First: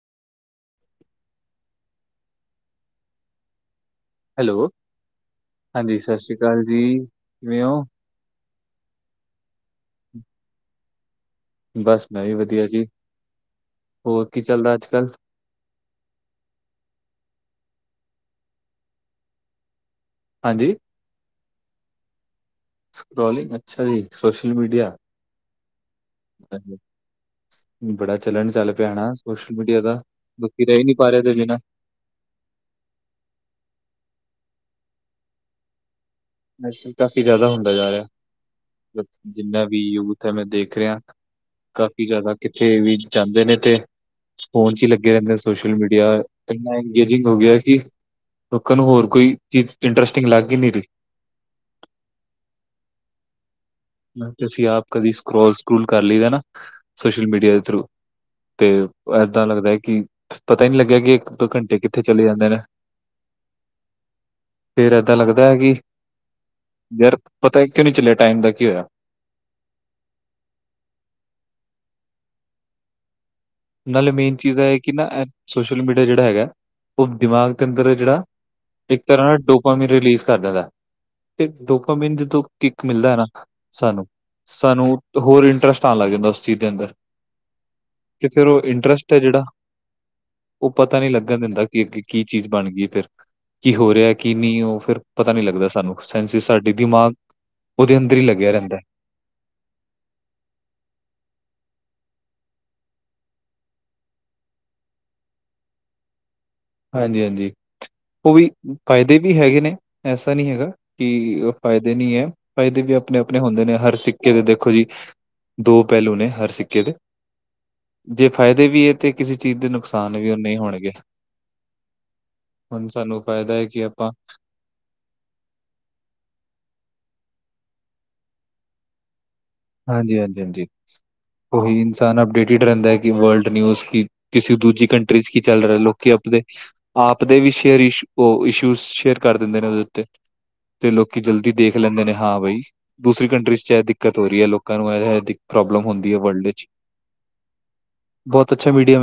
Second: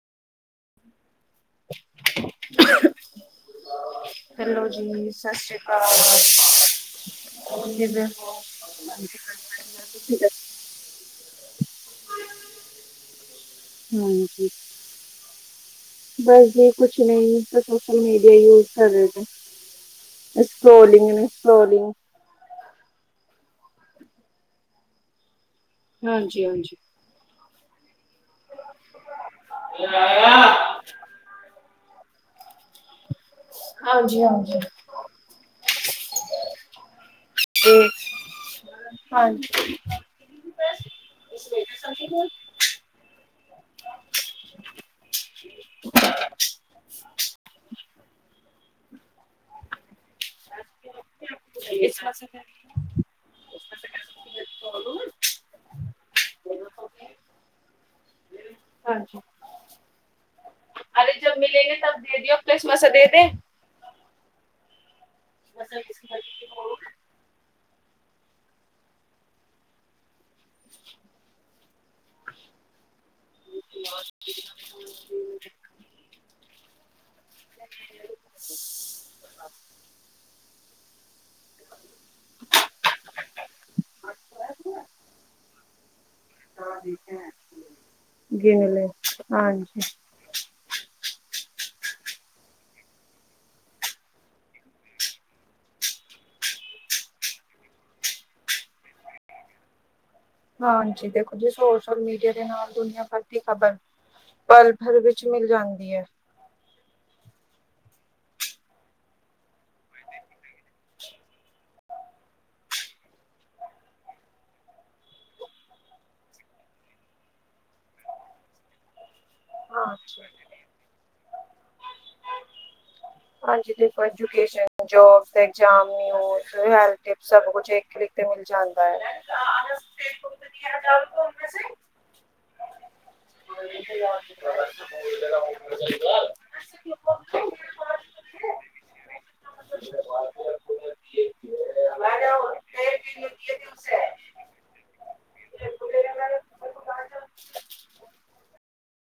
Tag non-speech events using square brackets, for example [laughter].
[inaudible] Hello ਜੀ ਸਤਿ ਸ੍ਰੀ ਅਕਾਲ ਕਿ ਹਾਂਜੀ ਸਤਿ ਸ਼੍ਰੀ ਅਕਾਲ ਜੀ, [unintelligible] ਕਿਵੇਂ ਹੋ ਜੀ ਤੁ [inaudible] ਬਸ ਮੈਂ ਵੀ ਵਧੀਆ ਜੀ, ਹੋਰ ਕੀ ਹਾਂਜੀ ਚੱਲਦਾ ਅੱਜ-ਕੱਲ? ਬਸ ਜੀ ਕੁਛ ਨਹੀਂ ਤਾਂ ਸੋਸ਼ਲ ਮੀਡੀਆ ਯੂਜ ਕਰ ਰਹੇ। ਹਾਂਜੀ, ੍ਰੋਲਿੰਗੋਲਿੰਗ [inaudible] ਸਕ੍ਰੋਲਿੰਗ, ਅੱਛਾ ਜੀ! Social media. ਹਾਂਜੀ ਹਾਂਜੀ। ਬੜਾ ਚੱਲਣ ਚੱਲ ਪਿਆ ਹਨਾਂ, ਸੋਸ਼ਲ ਮੀਡੀਆ ਦਾ, ਬਾਕੀ ਰਹਿ ਨੀ ਪਾ ਰਿਹਾ ਇਤੇ ਬਿਨਾਂ। ਹਾਂਜੀ-ਹਾਂਜੀ। ਨਸ [unintelligible] ਕਾਫ਼ੀ ਜ਼ਿਆਦਾ ਤੇ ਹੁੰਦਾ ਜਾ ਰਿਹਾ ਹਾਂਜੀ। ਜਿੰਨਾ ਵੀ ਯੂਥ ਹੈ ਮੈਂ ਦੇਖ ਰਿਹਾ, ਕਾਫੀ ਹਾਂਜੀ। ਜ਼ਿਆਦਾ। ਕਿੱਥੇ ਵੀ ਜਾਂਦੇ ਨੇ ਤੇ ਫੋਨ 'ਚ ਹੀ ਲੱਗੇ ਰਹਿੰਦੇ ਸੋਸ਼ਲ ਮੀਡੀਆ, ਇੰਨਾ ਇੰਗੇਜਿੰਗ ਹੋ ਗਿਆ ਕਿ ਲੋਕਾਂ ਨੂੰ ਹੋਰ ਕੋਈ ਚੀਜ਼ ਇੰਟਰਸਟਿੰਗ ਲੱਗ ਈ ਨੀ ਰਈ। [inaudible] ਮੈਂ ਅਸੀਂ ਆਪ ਕਦੇ ਸਕਰੋਲ-ਸਕਰੂਲ ਕਰ ਲਈਦਾ ਨਾ ਸੋਸ਼ਲ ਮੀਡੀਆ ਦੇ ਥਰੂ। ਤੇ ਏਦਾਂ ਲੱਗਦਾ ਹੈ ਕਿ ਪਤਾ ਹੀ ਨਹੀਂ ਲੱਗਿਆ ਕਿ ਇੱਕ- ਦੋ ਘੰਟੇ ਕਿੱਥੇ ਚਲੇ ਜਾਂਦੇ ਨੇ? ਫੇਰ ਏਦਾਂ ਲੱਗਦਾ ਹੈ ਕਿ ਯਾਰ ਪਤਾ ਕਿਉਂ ਨਹੀ ਚੱਲਿਆ ਟਾਈਮ ਦਾ ਕੀ ਹੋਇਆ। [inaudible] ਨਾਲੇ ਮੇਨ ਚੀਜ਼ ਇਹ ਕਿ ਨਾ ਸੋਸ਼ਲ ਮੀਡੀਆ ਜਿਹੜਾ ਹੈਗਾ। ਉਹ ਦਿਮਾਗ ਦੇ ਅੰਦਰ ਜਿਹੜਾ, ਇੱਕ ਤਰ੍ਹਾਂ ਨਾਲ ਡੋਪਾਂ ਵੀ ਰਿਲੀਜ਼ ਕਰ ਦਿੰਦਾ। ਤੇ ਡੋਪ ਬਿੰਨ ਜਦੋਂ ਕਿੱਕ ਮਿਲਦਾ ਹੈ ਨਾ ਸਾਨੂੰ। ਸਾਨੂੰ ਹੋਰ ਇੰਟਰਸਟ ਆਉਣ ਲੱਗ ਜਾਂਦਾ ਉਸ ਚੀਜ਼ ਦੇ ਅੰਦਰ। ਤੇ ਫਿਰ ਉਹ ਗਿਣਲੇ ਇੰਟਰਸਟ ਹੈ ਜਿਹੜਾ। ਹਾਂਜੀ। ਉਹ ਪਤਾ ਨੀ ਲੱਗਣ ਦਿੰਦਾ ਕਿ ਅੱਗੇ ਕੀ ਚੀਜ਼ ਬਣ ਗਈਏ ਫਿਰ। ਕੀ ਹੋ ਰਿਹਾ ਕੀ ਨਹੀਂ ਉਹ ਫਿਰ ਪਤਾ ਨਹੀਂ ਲੱਗਦਾ ਸਾਨੂੰ। ਸੈਂਸਿਸ ਸਾਡੇ ਦਿਮਾਗ ਉਹਦੇ ਅੰਦਰ ਹੀ ਲੱਗਿਆ ਰਹਿੰਦਾ। ਹਾਂਜੀ। ਦੇਖੋ ਜੀ, ਸੋਸ਼ਲ ਮੀਡੀਆ ਦੇ ਨਾਲ ਦੁਨੀਆਂ ਭਰ ਦੀ ਖ਼ਬਰ। ਪਲ ਭਰ ਵਿੱਚ ਮਿਲ ਜਾਂਦੀ ਹੈ। ਹਾਂਜੀ-ਹਾਂਜੀ ਉਹ ਵੀ ਫਾਇਦੇ ਵੀ ਹੈਗੇ ਨੇ ਐਸਾ ਨੀ ਹੈਗਾ। ਕਿ ਫਾਇਦੇ ਨੀ ਹੈ। ਫਾਇਦੇ ਵੀ ਆਪਣੇ-ਆਪਣੇ ਹੁੰਦੇ ਨੇ ਹਰ ਸਿੱਕੇ ਦੇ ਦੇਖੋ ਜੀ। ਦੋ ਪਹਿਲੂ ਨੇ ਹਰ ਸਿੱਕੇ ਦੇ ਜੇ ਫ਼ਾਇਦੇ ਵੀ ਹੈ ਤੇ' ਕਿਸੇ ਚੀਜ਼ ਦੇ ਨੁਕਸਾਨ ਹਾਂਜੀ ਵੀ ਉਨੇ ਹੀ ਹੋਣਗੇ। ਹੁਣ ਸਾਨੂੰ ਫਾਇਦਾ ਹੈ ਹਾਂਜੀ ਕਿ ਤੇ ਆਪਾਂ ਐਜੁਕੇਸ਼ਨ ਜੀ। ਜੋਬ, ਤੇਗਜ਼ਾਮ ਸਬ ਕੁਛ ਲਿਖ ਮਿਲ ਜਾਂਦਾ ਹੈ। ਹਾਂਜੀ-ਹਾਂਜੀ-ਹਾਂਜੀ ਉਹੀ ਇਨਸਾਨ ਅਪਡੇਟਿਡ ਰਹਿੰਦਾ ਹੈ ਕਿ ਵਰਲਡ ਨਿਊਜ਼ ਕੀ ਕਿਸੇ ਦੂਜੀ ਕੰਟਰੀਜ਼ ਕੀ ਚੱਲ ਰਿਹਾ ਲੋਕ ਆਪਦੇ ਆਪ ਦੇ ਵੀ ਸ਼ੇਅਰ ਉਹ ਇਸ਼ੂ ਸ਼ੇਅਰ ਕਰ ਦਿੰਦੇ ਨੇ ਉਹਦੇ ਉੱਤੇ ਤੇ'ਲੋਕੀ ਜਲਦੀ ਦੇਖ ਲੈਂਦੇ ਨੇ ਹਾਂ ਬਾਈ' ਦੂਸਰੀ ਕੰਟਰੀ ਚਾਹੇ ਦਿੱਕਤ ਹੋ ਰਹੀ ਲੋਕਾਂ ਨੂੰ ਇਹ ਪ੍ਰੋਬਲਮ ਹੁੰਦੀ ਹੈ। ਵਰਲਡ ਵਿੱਚ ਬਹੁਤ ਅੱਛਾ ਮੀਡੀਆ